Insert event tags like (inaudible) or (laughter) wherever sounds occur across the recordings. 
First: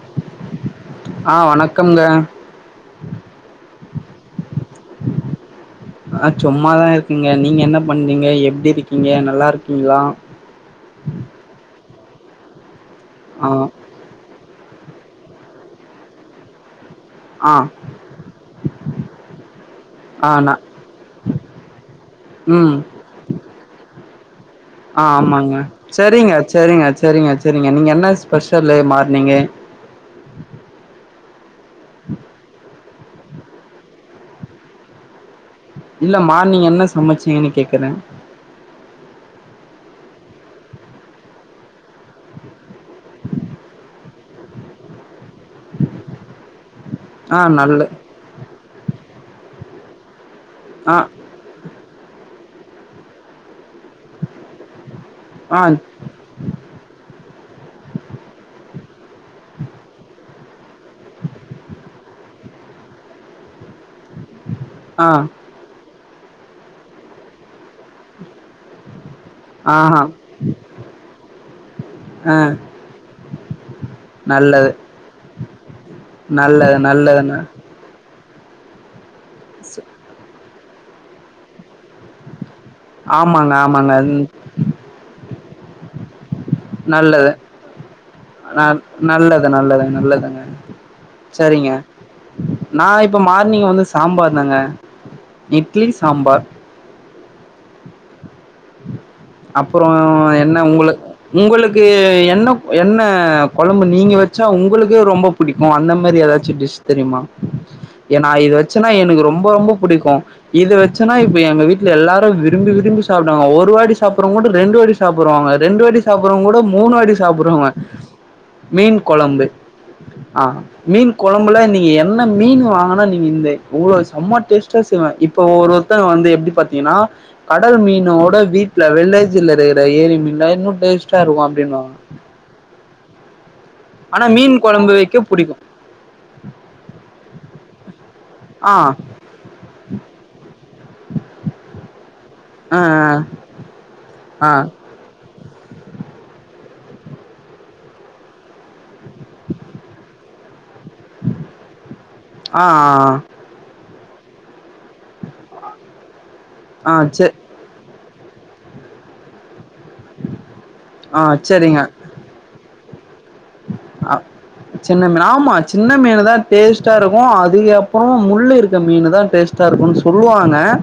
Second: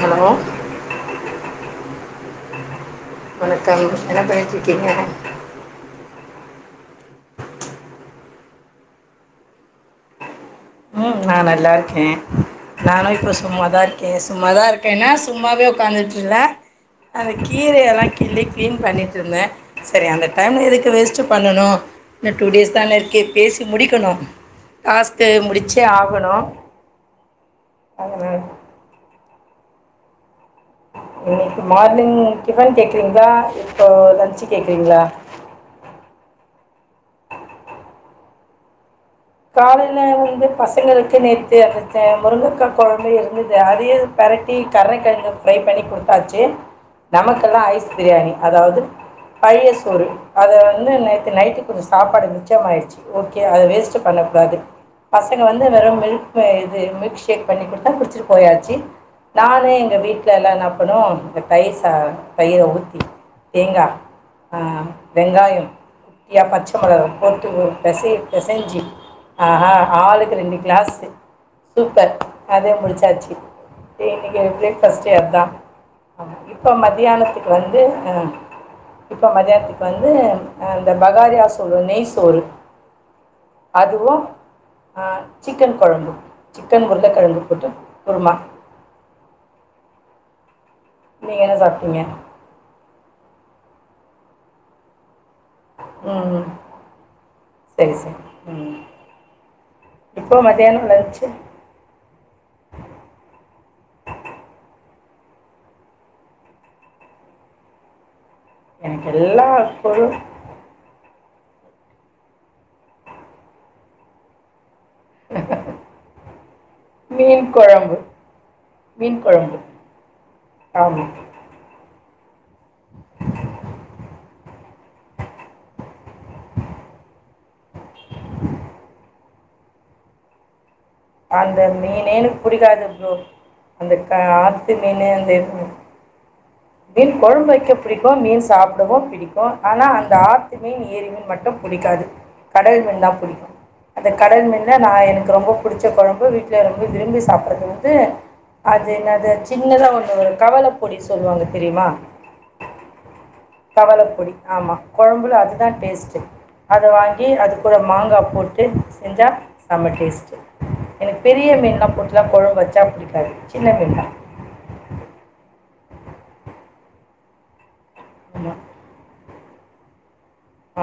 Hello ஆஹ் வணக்கம்ங்க வணக்கம் என்ன பண்ணிட்ருக்கீங்க ஆஹ் சும்மாதான் இருக்கேங்க நீங்க என்ன பண்றீங்க எப்டி இருக்கீங்க நல்லா இருக்கீங்ளா உம் நான் நல்லா இருக்கேன் ம் நானும் இப்போ ஆ சும்மாதான் இருக்கேன் சும்மாதான் இருக் ஏன்னா சும்மாவே உட்கார்ந்துட்டு இருக்க அந்த ஆ கீரையெல்லாம் கிள்ளி கிளீன் பண்ணிட்டு இருந்தேன் சரி அந்த ஆ நா டைம்ல எதுக்கு வேஸ்ட்ட் பண்ணணும் இன்னும் டூ டேஸ் தானே இருக்கு பேசி முடிக்கணும் ஆஹ டாஸ்க்கு ஆமாங்க முடிச்சே சரிங்க ஆகணும் சரிங்க சரிங்க சரிங்க நீங்க என்ன அதனால் ஸ்பெஷல்ல பண்ணிங்க இன்னைக்கு மார்னிங் ஃடிபன் செ செஞ்ச இப்போ லன்ச்சு கேக்கறீங்களா இல்ல மார்னிங் என்ன சமைச்சீங்கன்னு கேக்கறே காலையில வந்து பசங்களுக்கு நேத்து அந்த முருங்கக்கா கொழம்பு இருந்தது அதையே பெரட்டி கரனக்கெழங்கு ப்ரை பண்ணி கொடுத்தாச்சி ஆ நமக்கெல்லாம் நல்ல ஐஸ் பிரியாணி அதாவது பழைய சோறு அதுல வந்து ஆ நேத்து நைட்டு கொஞ்சம் சாப்பாடு இருந்துச்சி மிச்சமாயிடுச்சி ஓகே அத வேஸ்ட் பண்ணக்கூடாது பசங்க ஆ வந்து வற மோது இது மில்க் ஷேக் பண்ணி குடுத்தா குடிச்சிட்டு போயாச்சி நானு எங்க வீட்டு ல எல்லாம் என்னா பண்ணுவோம் இந்த தயிர் சாதம் தயிற ஊத்தி தேங்கா ஆ ஆ வெங்காயம் யா பச்ச மொளக போட்டு ஒரு பெசைய பெசஞ்சி ஆஹ ஆஹா ஆளுக்கு ரெண்டு கிளாஸு சூப்பர் ஆ அதே முடிச்சாச்சி இன்னைக்கு ஒரு நல்லது ப்ளேட் ஃபர்ஸ்ட்டே அதான் இப்போ நல்லது நல்லதுங்க மத்தியானத்துக்கு வந்து ஆ இப்போ ஸ் மதியானத்துக்கு வந்து அந்த பகாரியா சொல்லுவோ நெய் சோறு ஆம் மாங்க ஆமாங்க அதுவும் ம் ஆ, சிக்கன் குழம்பு சிக்கன் நல்லது உருளைக்கிழங்கு போட்டு குருமா ந நல்லது நல்லது நல்லதுங்க (unintelligible) நீங்கள் என்ன சரிங்க சாப்பிட்டீங்க நான் இப்ப மா இன்னிக்கி வந்து சாம்பார் தாங்க இட்லி சாம்பார் செரி செரி அப்புறம் என்ன மதியானம் உங்களு லஞ்சு உங்களுக்கு என்ன என்ன கொழம்பு நீங்க வச்சா உங்களுக் கு ரொம்ப பிடிக்கும் அந்த மாரி ஏதாச்சிம் டிஷ் தெரியுமா நா இது வச்சன்னா எனக்கு ரொம்ப எல்லா ரொம்ப பொருள் பிடிக்கும் இது வச்சன்னா இப்ப எங்க வீட்ல எல்லாரும் விரும்பி விரும்பி சாப் டங்க ஒரு வாட்டி சாப்பறவங்க கூட ரெண்டு வாட்டி சாப்பறவாங்க ரெண்டு வாட்டி சாப்பறவங்க கூட மூணு வாட்டி மீன் சாப்பறவங்க குழம்பு மீன் கொழம்பு ஆ மீன் ஆமாம் கொழம்புல இன்னிக்கி என்ன நல்ல மீன் வாங்கனா நீங்க இந்த அவ்ளோ செம டேஸ்டா செய்வன் இப்போ ஒவ்வொருத்தவங்க வந்து எப்டி பாத்தீங்கன்னா கடல் மீன் னோட வீட்ல வில்லேஜில இருக்கிற ஏரி மீன்லா இன்னும் டேஸ்ட் அந்த மீனே எனக்கு புடிக்காது ஓ அந்த ஆனா மீன் ஆத்து குழம்பு மீனு வைக்க அந்த புடிக்கு மீன் கொழம்பு வக்க பிடிக்கு மீன் ஆ சாப்பிடவு பிடிக்கு ஆனா அந்த ஆத்து மீன் ஏரி மீன் மட்டு பிடிக்காது கடல் மீன் தா ஆ பிடிக்கு அந்த கடல் ஆ மீன்ல நா எனக்கு ரொம்ப புடிச்ச கொழம்பு வீட்ல ரொம்ப விரும்பி சாப்பறது வந்து அது என்ன அது சின்னதா ஒன்னு ஒரு கவல பொடி சொல்லுவாங்க தெரியுமா ஆ கவள பொடி ஆமா கொழம்புல அதான் டேஸ்ட் ச (unintelligible) அத ஆ செ வாங்கி அது கூட மாங்க மாங்கா போட்டு செஞ்சா செம டேஸ்ட் எனக்கு பெரிய மீன் செரிங்க எல்லா போட்டுதா கொழம்பு வச்சு தா பிடி பிடிக்காது சின்ன ஆ சின்ன மீனா ஆமா சின்ன மீன் தா டேஸ்ட்டா இருக்கு அதுயப் அப்றோ முள் ஆமாம் இருக்க மீனு தா டேஸ்ட் தர்புன்ஸ்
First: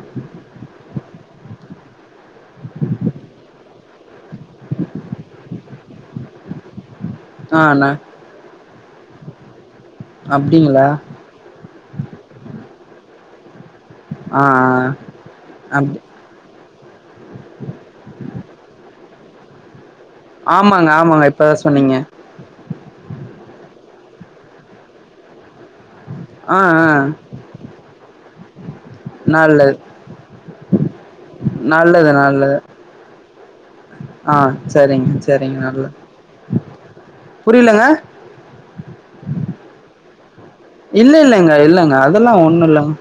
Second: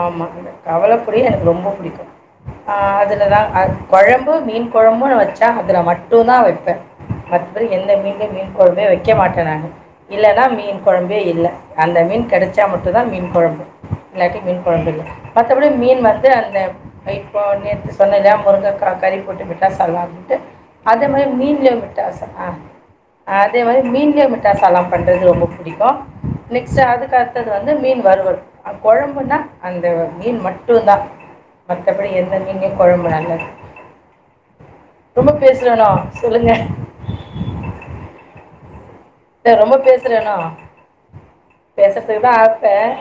ஆமா கவல பொரி எனக்கு ரொம்ப புடிக்கு ஆ அதுலதா அ பழம் ப்ப மீன் கொழம்புன்னு வச்சா இதுல மட்டுந் தா வெப்பே ஆ மத்த அண்ணா எந்த மீன்லையு மீன் கொழம்பே வக்க வக்க மாட்டே நானு இல்லன்னா மீன் அப்டிங்களா கொழம்பே இல்ல அந்த மீன் கெடச்சா மட்டு தா மீன் கொழம்பு ஆ மீன் கொழம்பு மற்றபடி ஆ அப்டி மீன் வந்து அந்த வைபா சொன்னல்ல முருங்கக்கா கறி கோட்ட மிட்டா சல்லா போட்டு ஆமாங்க அதே ஆமாங்க மாதிரி இப்பதா மீன்ல சொன்னீங்க விட்டு அதே மாரி மீன் புதிய மட்டாசாலா பண்றது ரொம்ப புடிக்கு ஆ நெக்ஸ்டு ஆ அதுக்கு அடுத்தது வந்து மீன் வருவல் அப்ப பண்டா நல்லது அந்த மீன் மட்டுதா நல்லது மத்தபடி எந்த நல்லது மீனையு கொழம்பு நல்ல ஆ சரிங் சரிங்க நல்ல பேசுறேனோ சொல்லுங்கள் புரிலங்க இல்ல ரொம்ப பேசுறனோ இல்ல இல்ல லங்க இல்லங்க அதெல்லா ஒன்னு இல்லங்க ஆப்பேன்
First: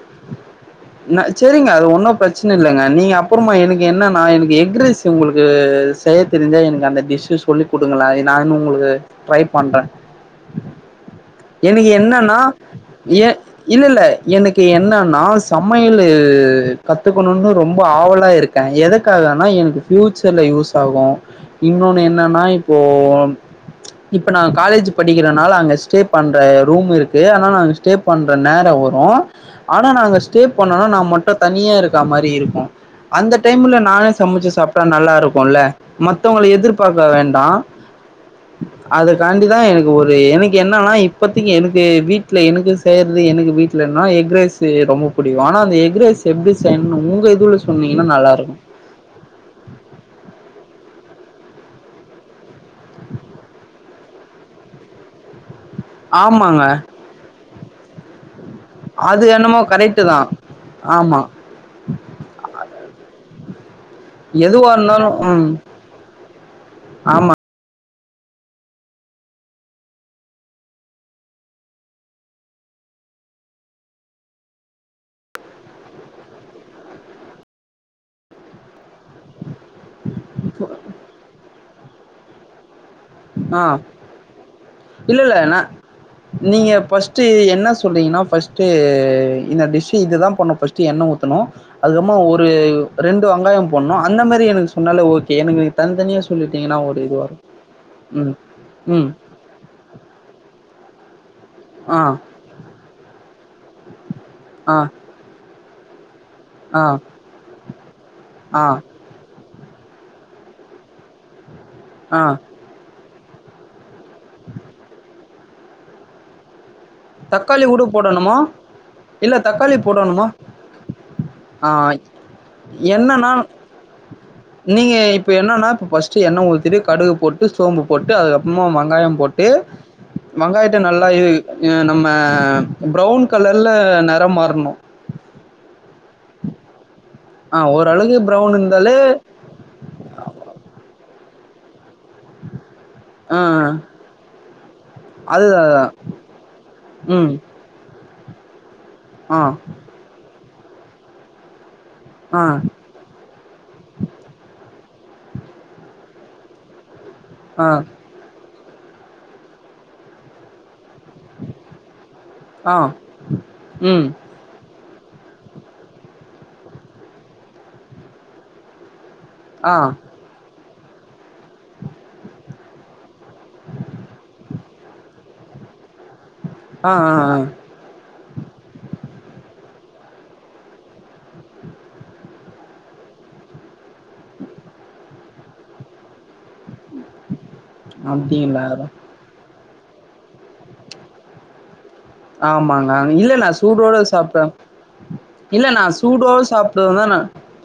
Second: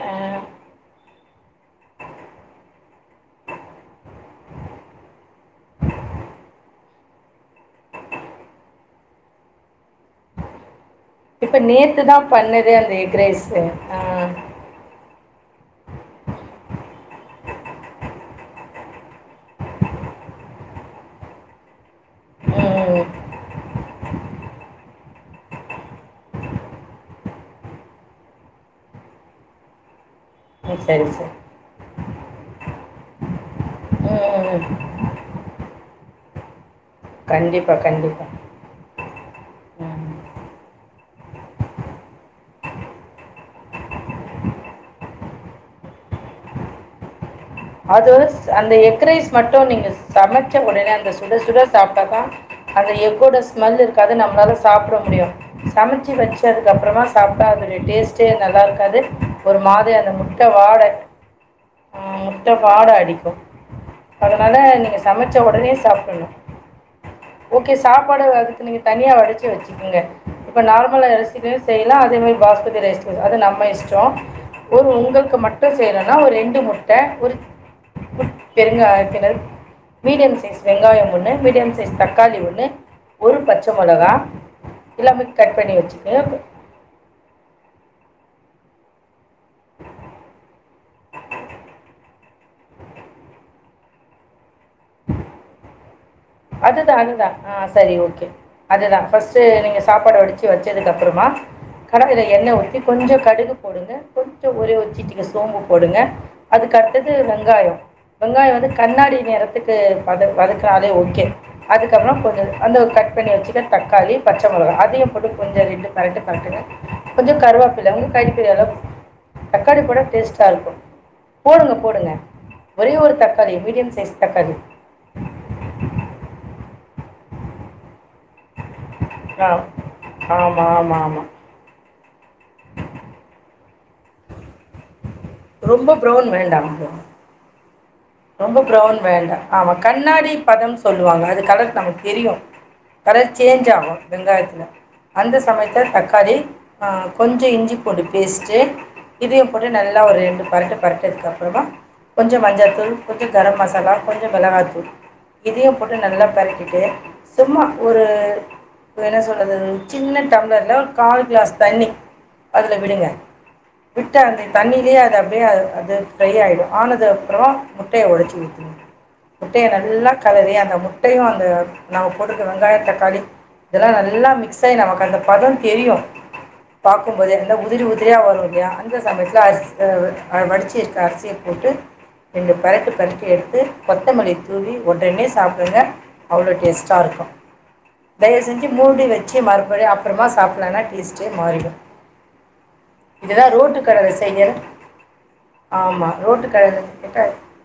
ந சேரிங்க அது ஒன்னு பிரச்சன இல்லங்க நீங்க அப்புறமா எனக்கு என்ன நா எனக்கு எக்ரீஸ் உங்களுக்கு செய்ய தெரிஞ்சா எனக்கு அந்த டிஷ்ச சொல்லி் குடுங்கள நானு உங்களுக்கு ட்ரை பண்றே இப்ப எனக்கு நேத்துதா என்னன்னா பண்ண ஏ இல்ல இல்ல எனக்கு என்ன நா சமையலு கத்துக்கணுன்னு ரொம்ப ஆவலா இருக்கே எதுக்காகனா எனக்கு பியூச்சர்ல யூஸ் ஆகு இன்னொன்னு என் இன்னான்னா இப்போ ம் இப்ப நா காலேஜ் படிக்கிறனால அங்க ஸ்டே பண்ற ரூம் இருக்கு நானா ஸ்டே பண்ற நேரோ வரு ஆனா நாங்க ஸ்டே ம் பண்ணோனா நா சரி மட்டு சரி தனியா இருக்க மாரி இருக்கு அந்த டைம்ல நானே சமைச்சி ம் ம் சாப்ட்டா நல்லா இருக்கு இல்ல த்தவங்கல எதிர்ப் பாக்க வேண்டா கண்டிப்பாக கண்டிப்பாக அததுக்காண்டிதா எனக்கு ஒரு ம் எனக்கு என் ன்னானா இப்பதிக்கு எனக்கு வீட் ட்டல எனக்கு செய்யறது எனக்கு வீட்லன எக்ரைஸ் ரொம்ப புடிக்கு ஆனா அந்த எக்ரைஸ் எப்பிடி செய்யனு உங்க அது வந்துஸ் அந்த எக்ரைஸ் மட்டு நீங்க சமைக் ச்ச உடனே அந்த சுட சுட சாப்ட்டதா அந்த எக்கோட ஸ்மெல் இருக்காது நம்மளால சாப்பிட முடியு சமைச்சி ஆமாங்க வச்சதுக்கு அப்புறமா சாப்பிட்டா அதுடைய டேஸ்ட்டே நல்லா இருக்காது அது ஒரு என்னமோ மாதிரி கரெக்டு அந்த தான் முட்ட வாட ஆமாம் ம் ட்ட வாட அடிக்கு அதனால எதுவாக நீங்க இருந்தாலும் சமச்ச ம் ஒடனே சாப்பிடணு ஆமாம் ஓகே சாப்பாடு அதுக்கு நீங்க தனியா வடிச்சி வச்சிகங்க இப்ப நார்மலா அரிசிலயு செய்யலா அதே மேரி பாஸ்மதி ரைஸ்ல அது நம்ம இஷ்டோ ஒரு உங்களுக்கு மட்டு செய்யலன்னா ஒரு ரெண்டு முட்ட ஒரு பெருங்காயத்தினர் மீடியம் சைஸ் வெங்காயம் ஒண்ணு மீடியம் சைஸ் தக்காளி ஒண்ணு ஆ இல்ல இல்ல ந கட் பண்ணி வச்சுக்கோங்க நீங்க பஸ்ட் என்ன சொல்றீங்கன்னா பஸ்ட் அ இந்த டிஷ் இதுதா பண்ணு பஸ்ட் எண்ணெ ஊத்தனு அதுக்கம்மா ஒரு ரெண்டு வெங்காயோ போண்ணு அந்த மேரி எனக்கு சொ சொன்னாலே ஓகே எனக்கு தனி தனியா சொ அதுதா அதுதா ஆ சரி ஓ அதுதான் ம். பர்ஸ்ட் நீங்க சாப்பாடு வடிச்சு வச்சதுக்கு அப்புறம் அப்புறமா ஆ, கடாய் எண்ணெய ஊற்றி கொஞ்சம் கடுகு போடுங்க கொஞ்சம் ஒரே ஆ, ஒரு சிட்டிகை சோம்பும் போடுங்க அதுக்கு ஆ, அடுத்தது வெங்காய வெங்காய ஆ, வந்து கண்ணாடி நிறத்து க்கு வதுக்கறோம் தோழி ஓகே அதுக்கப்புறம் ஆ. கொஞ்சம் அந்த க பண்ணி வச்சுக்க தக்காளி பச்ச முளகா அதிக போட்டு கொஞ்சம் பெரட்டு பெரட்டுங்க கொஞ்ச தக்காளி கூட கருவாப்பில ஒரு போடணுமா? கைப்பிடிஅளவு இல்ல தக்காளி போட போடணுமா? டேஸ்ட்டா இருக்கும் ஆ போடுங்க போடுங்க ஒரே ஒரு என்னன்னா, தக்காளி மீடியம் சைஸ் தக்காளி நீங்க இப்ப என்னன்னா, இப்ப ஃபர்ஸ்ட்டு எண்ணெய் ஊத்திட்டு கடுகு போட்டு சோம்பு போட்டு அதுக்கப்புற சும்மா வெங்காயம் போட்டு ஆ ஆமாம் வெங்காயத்த ஆமாம் நல்லா ஆமாம் இது நம்ம பிரவுன் கலர்ல நிறம் மாறணும் ரொம்ப புரோன் வேண்டாம் ஆஹ ஒரு ரொம்ப புரவுன் வேண்டா ஆமா கண்ணாடி பதம் சொல்லுவாங்க அதுக்கு கலர் தாங்க தெரியும் கலர் ஆ சேஞ்ச் ஆகும் வெங்காயத்தில அந்த அதுதா சமயத்தில தக்காளி ம் கொஞ்சம் இஞ்சி பூண்டு பேஸ்ட்டு ஆ இதையும் போட்டு நல்லா ஒரு ரெண்டு பெறட்டு பெறட்னதுக்குஅப்புறமா ஆ கொஞ்சம் மஞ்சள்தூள் மசாலா கொஞ்சம் மிளகாதூள் இதையும் போட்டு நல்லா பெறட்டிட்டு சும்மா ஆ ஒரு இ என்ன சொல்றது சின்ன டம்ளர்ல ஆறு கிளாஸ் தண்ணி ஆ அதுல விடுங்க ம் விட்டு அந்த தண்ணிலேயே அப்பிடியே அது ட்ரை ஆயிடும் ஆனது அப்புறம் முட்டைய ஒடச்சி ஊத்திருவேன் முட்டைய ஆ நல்லா கெலறி அந்த முட் முட்டையும் அந்த நாங்கள் போட்டுக்கிற வெங்காய தக்காளி இதெல்லா நல்லா மிக்ஸ் ஆகி நமக்கு அந்த பதம் தெரியும் ஆ ஆ பாக்கும்போதே ஆ இருந்தா உதிரி உதிரியா வரும் இல்லையா அந்த சமயத்துல அரிசி வடிச்சி இருக்க அரிசியை போட்டு ஒரு பெறட்டு பெரட்டி எடுத்து கொத்தமல்லி தூவி ஓடனே சாப்பிடுங்க அவ்வளோ டேஸ்ட்டாக இருக்கும் தயவு அப்டிங்களா செஞ்சு மூடி வச்சு மற அப்டியே அப்புறமா சாப்பிடலனா டேஸ்ட்டே மாறும் ஆமாங்க இல்ல நான் சூடோட சாப்பிட்டேன் செய்யற இல்ல நான் ஆமா. சூடோடு ரோட்டு கடையில சாப்பிடுதான் கேட்டா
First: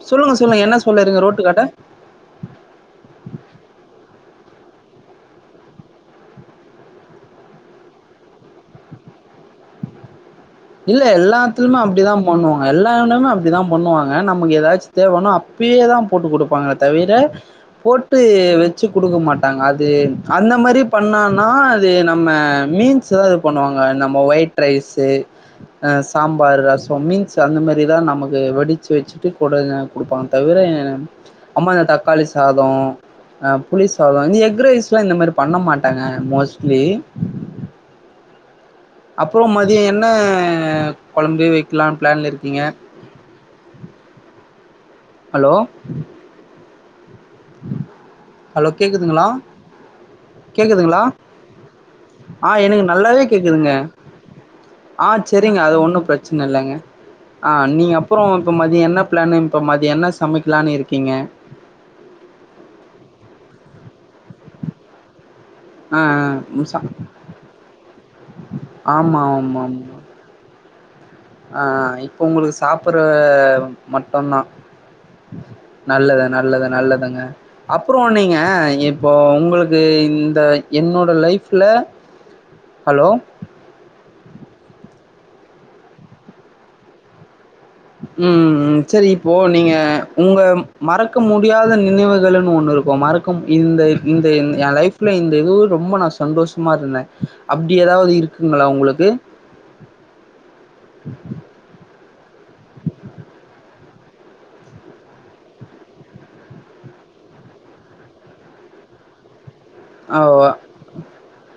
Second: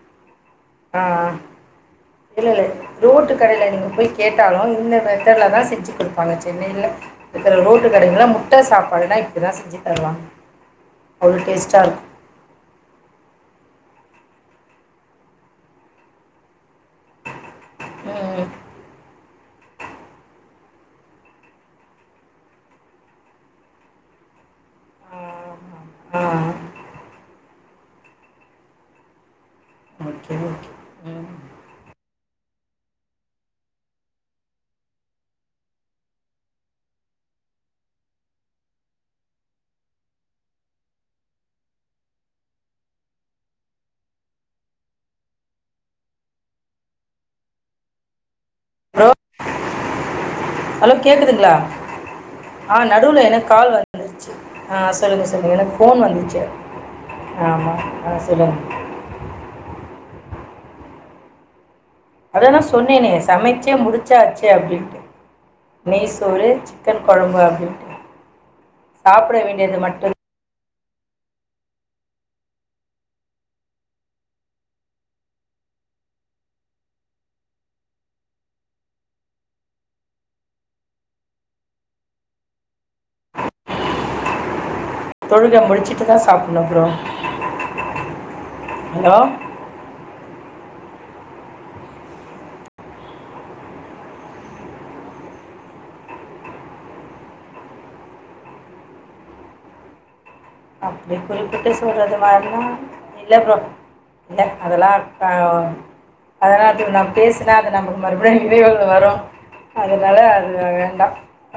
சொல்லுங்க சொல்லுங்க என்ன ஆ. சொல்லறங்க ரோட்டு கட்ட இல்ல இல்ல ரோட்டு கடையில நீங்க போய் கேட்டாலும் இந்த மெத்தடுல தான் செஞ்சு கொடுப்பாங்க சென்னையில இருக்க ரோட்டு கடைகள்ல்லாம் முட்டை சாப்பாடுல்லாம் இப்பதான் செஞ்சு தருவாங்க இல்ல அவ்ளோ எல்லாத்துலுமே டேஸ்ட்டா இருக்கும். அப்படித்தான் பண்ணுவாங்க எல்லாடுமே அப்படித்தான் பண்ணுவாங்க நமக்கு ஏதாச்சும் தேவைனோ அப்பயே தான் போட்டு கொடுப்பாங்க தவிர போட்டு ம். வச்சு கொடுக்க மாட்டாங்க பாங்க அது அந்த மாதிரி பண்ணனா அது நம்ம மீன்ஸ் தான் இது பண்ணுவாங்க நம்ம ஒயிட் ரைஸ் ஆமா. (inaudible) அ ஆ. சாம்பார் ரசம் பீன்ஸ் அந்த மாதிரிதான் நமக்கு வடிச்சு வச்சுட்டு கூட கொடுப்பாங்க ஓகே, தவிர ஓகே. ம். அம்மா இந்த தக்காளி சாதம் ஆஹ புளி சாதம் இந்த எக்ரைஸ் எல்லாம் இந்த மாதிரி பண்ண மாட்டாங்க மோஸ்ட்லி அப்புறம் மதியம் என்ன குழம்பு வைக்கலாம்னு பிளான்ல இருக்கீங்க ஹலோ (inaudible) ஹலோ கேக்குதுங்களா ஹலோ கேக்குதுங்களா கேக்குதுங்களா? ஆஹ ஆ எனக்கு நடுவுல நல்லாவே எனக்கு கேக்குதுங்க கால் வந்துருச்சு. ஆ ஆஹ சொல்லுங்க, சொல்லுங்க. சரிங்க அத எனக்கு ஃபோன் ஒன்னும் வந்துச்சு. பிரச்சனை இல்லங்க ஆஹ ஆமா. நீங்க ஆ அப்புறம் இப்ப சொல்லுங்க. மதியம் என்ன பிளான் இப்ப மதியம் என்ன சமைக்கலான்னு இருக்கீங்க அதெல்லாம் சொன்னே நீ சமைச்சே முடிச்சாச்சே அப்படின்ட்டு ஆ நெய் சோறு ஆ சிக்கன் குழம்பு அப்படின்ட்டு ஆமா சாப்பிட வேண்டியது மட்டும் தான் அஹ இப்போ உங்களுக்கு சாப்பிற மட்டும்தான் நல்லது நல்லது நல்லதுங்க அப்புறம் நீங்க இப்போ உங்களுக்கு இந்த என்னோட லைஃப்ல ஹலோ தொழுகை முடிச்சிட்டுதான் சாப்பிடணும் அப்பறம் உம் சரி இப்போ நீங்க உங்க மறக்க முடியாத நினைவுகள்ன்னு ஒண்ணு இருக்கும் மறக்க இந்த இந்த என் லைஃப்ல இந்த இது ரொம்ப நான் சந்தோஷமா இருந்தேன் அப்படி ஏதாவது இருக்குங்களா உங்களுக்கு அப்டி குறிப்பிட்டு சொல்றத வர்லா இல்ல ப்ரோ இல்ல அதெல்லாம் ஆ அதலா அப்பியு நா பேசனா அது நமக்கு மறுபடியும் விளைவுகள் வரும் அதனால ஆ அதக்கு வேண்டா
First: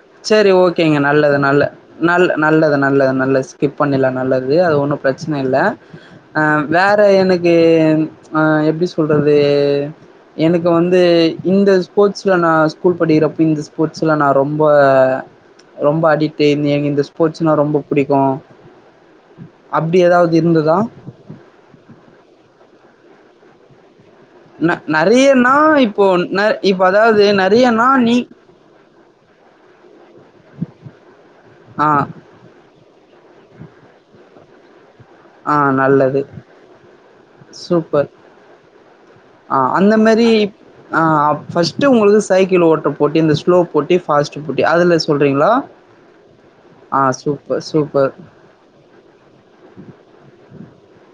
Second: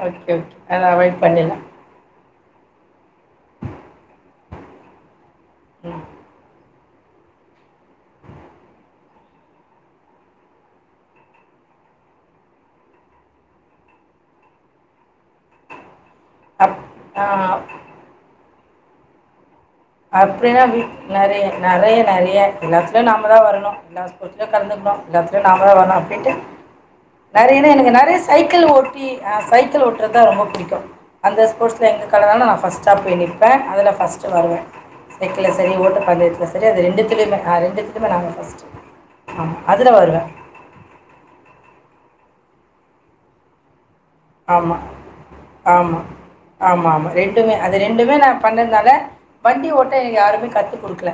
ஓகே சரி ஓகே அதனால ஓகேங்க அவாயிட் நல்லது பண்ணிலா நல்ல நல்ல நல்லது நல்லது நல்லது ஸ்கிப் பண்ணிலா நல்லது அது ஒன்னும் பிரச் சின இல்ல ம் ஆ வேற எனக்கு ஆ எப்டி சொல்றது எனக்கு வந்து இந்த ஸ்போர்ட்ஸ்ல நா ஸ்கூல் படிக்கிறப்போ இந்த ஸ்போர்ட்ஸ்ல நா ரொம்ப ரொம்ப அடிக் அப் டேனேங் இந்த ஆ, ஸ்போர்ட்ஸ்னா ரொம்ப பிடிக்கும் (unintelligible) அப்டின்னா வீட் நறையா நறையா நறையா எல்லாத்துல நாமதான் வரணும் எல்லா ஒருத்தரே ந கலந்துக்கணும் எல்லாத்துலயு நெறையனா நாமதா வரனு இப்போ அப்டின்ட்டு ந இப்ப அதாவது நெறையாவே நெறையனா எனக்கு நீ நறையா சைக்கள் ஓட்டி ஆ சைக்கள் ஓட்டுறதா ரொம்ப பிடிக்கும் அந்த போர்ட்ஸ்ல ஆ எங்க கலந்தாலு நான் ஃபஸ்ட்டா போய் நிப்பே அதுல ஃபஸ்ட் சொன்னாங்க சைக்கல ஆ சரி ஓட்ட நல்லது பந்தயத்துல சரி அது ரெண்டுத்திலமே ஆ சூப்பர் ரெண்டுத்திலமே நாங்க பஸ்ட் ஆமா ஆ அதுல அந்த வருவ மாரி ஆ ஃபர்ஸ்ட்டு உங்களுக்கு சைக்கிள் ஓட்டபோட்டி இந்த ஸ்லோ போட்டி ஃபாஸ்ட் போட்டி ஆமா அதுல சொல்றீங்களா ஆமா ஆமா ஆ ஆமா ரெண்டுமே சூப்பர் அது சூப்பர் ரெண்டுமே நா பண்ணதுனால வண்டி ஓட்ட எனக்கு யாருமே கத்து குடுக்கல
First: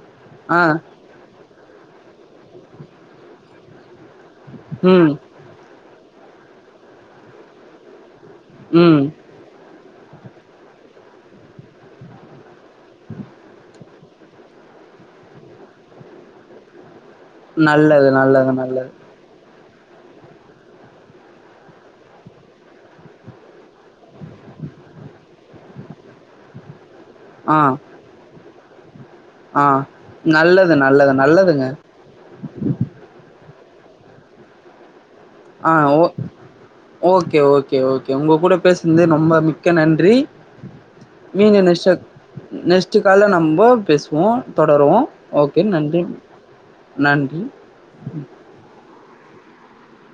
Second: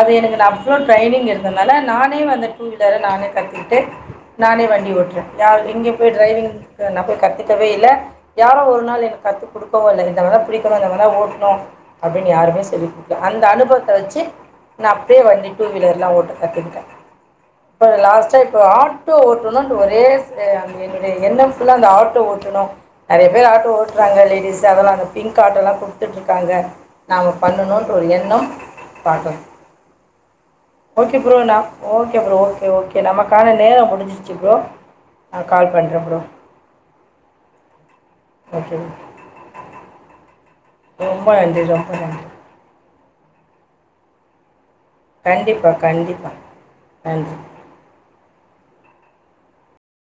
அது எனக்கு நா ஆ அவ்ளோ ட்ரைனிங் எடுத் அதனால நானே வந்து டூவீலர நானே கத்துகிட்டு நானே வண்டி ம் ஓட்டறே யார் எங்கே போயி ட்ரைவிங்க்கு நா போயி கத் துக்கவே இல்ல யாரோ ஒரு நாள் ம் எனக்கு கத்து குடுக் கவு இல்ல இந்த மாரிதா பிடிக்கனும் இந்த மாரிதா ஓட்னோ அப்டின் யாருமே சொல்லிக் குடுக்கல அந்த அனுபவத் த வச்சி நா அப்டே வண்டி டூ வீலர்லா ஓட்ட கத்துக்கிட்டே இப்ப நல்லது லாஸ்ட்டா நல்லது இப்ப நல்லது. ஆட்டோ ஓட் டனு இப்ப ஒரே எ என்னுடைய எண்ணம் ஃபுல்லா அந்த ஆட் டோ ஓட்டணு நறையா பேர் ஆட்டோ ஓட்றாங்க லேடிஸ் அதெல்லா அந்த பிங்க் ஆட்டோலா குடுத்துட்ருக்காங்க நாங்க ஆ, பண்ணணுன்ற ஒரு எண்ணம் பாக்லா ஆ. நல்லது நல்லது ஓகே ப்ரோ நா நல்லதுங்க. ஓகே ப்ரோ ஓகே ஓகே நமக்கான நேரம் முடிசிருச்சு ப்ரோ நா கால் பண்றே ப்ரோ கே ஓகே ஓகே உங்க கூட ஓகே ப்ரோ பேசுனது ரொம்ப மிக்க நன்றி ரொம்ப மீண்டு நன்றி ரொம்ப நெஷ்டு நன்றி நெஷ்ட்டு கால்ல நம்ம பேசு வோம் தொடருவோம் ஓகே கண்டிப்பாக நன்றி கண்டிப்பாக நன்றி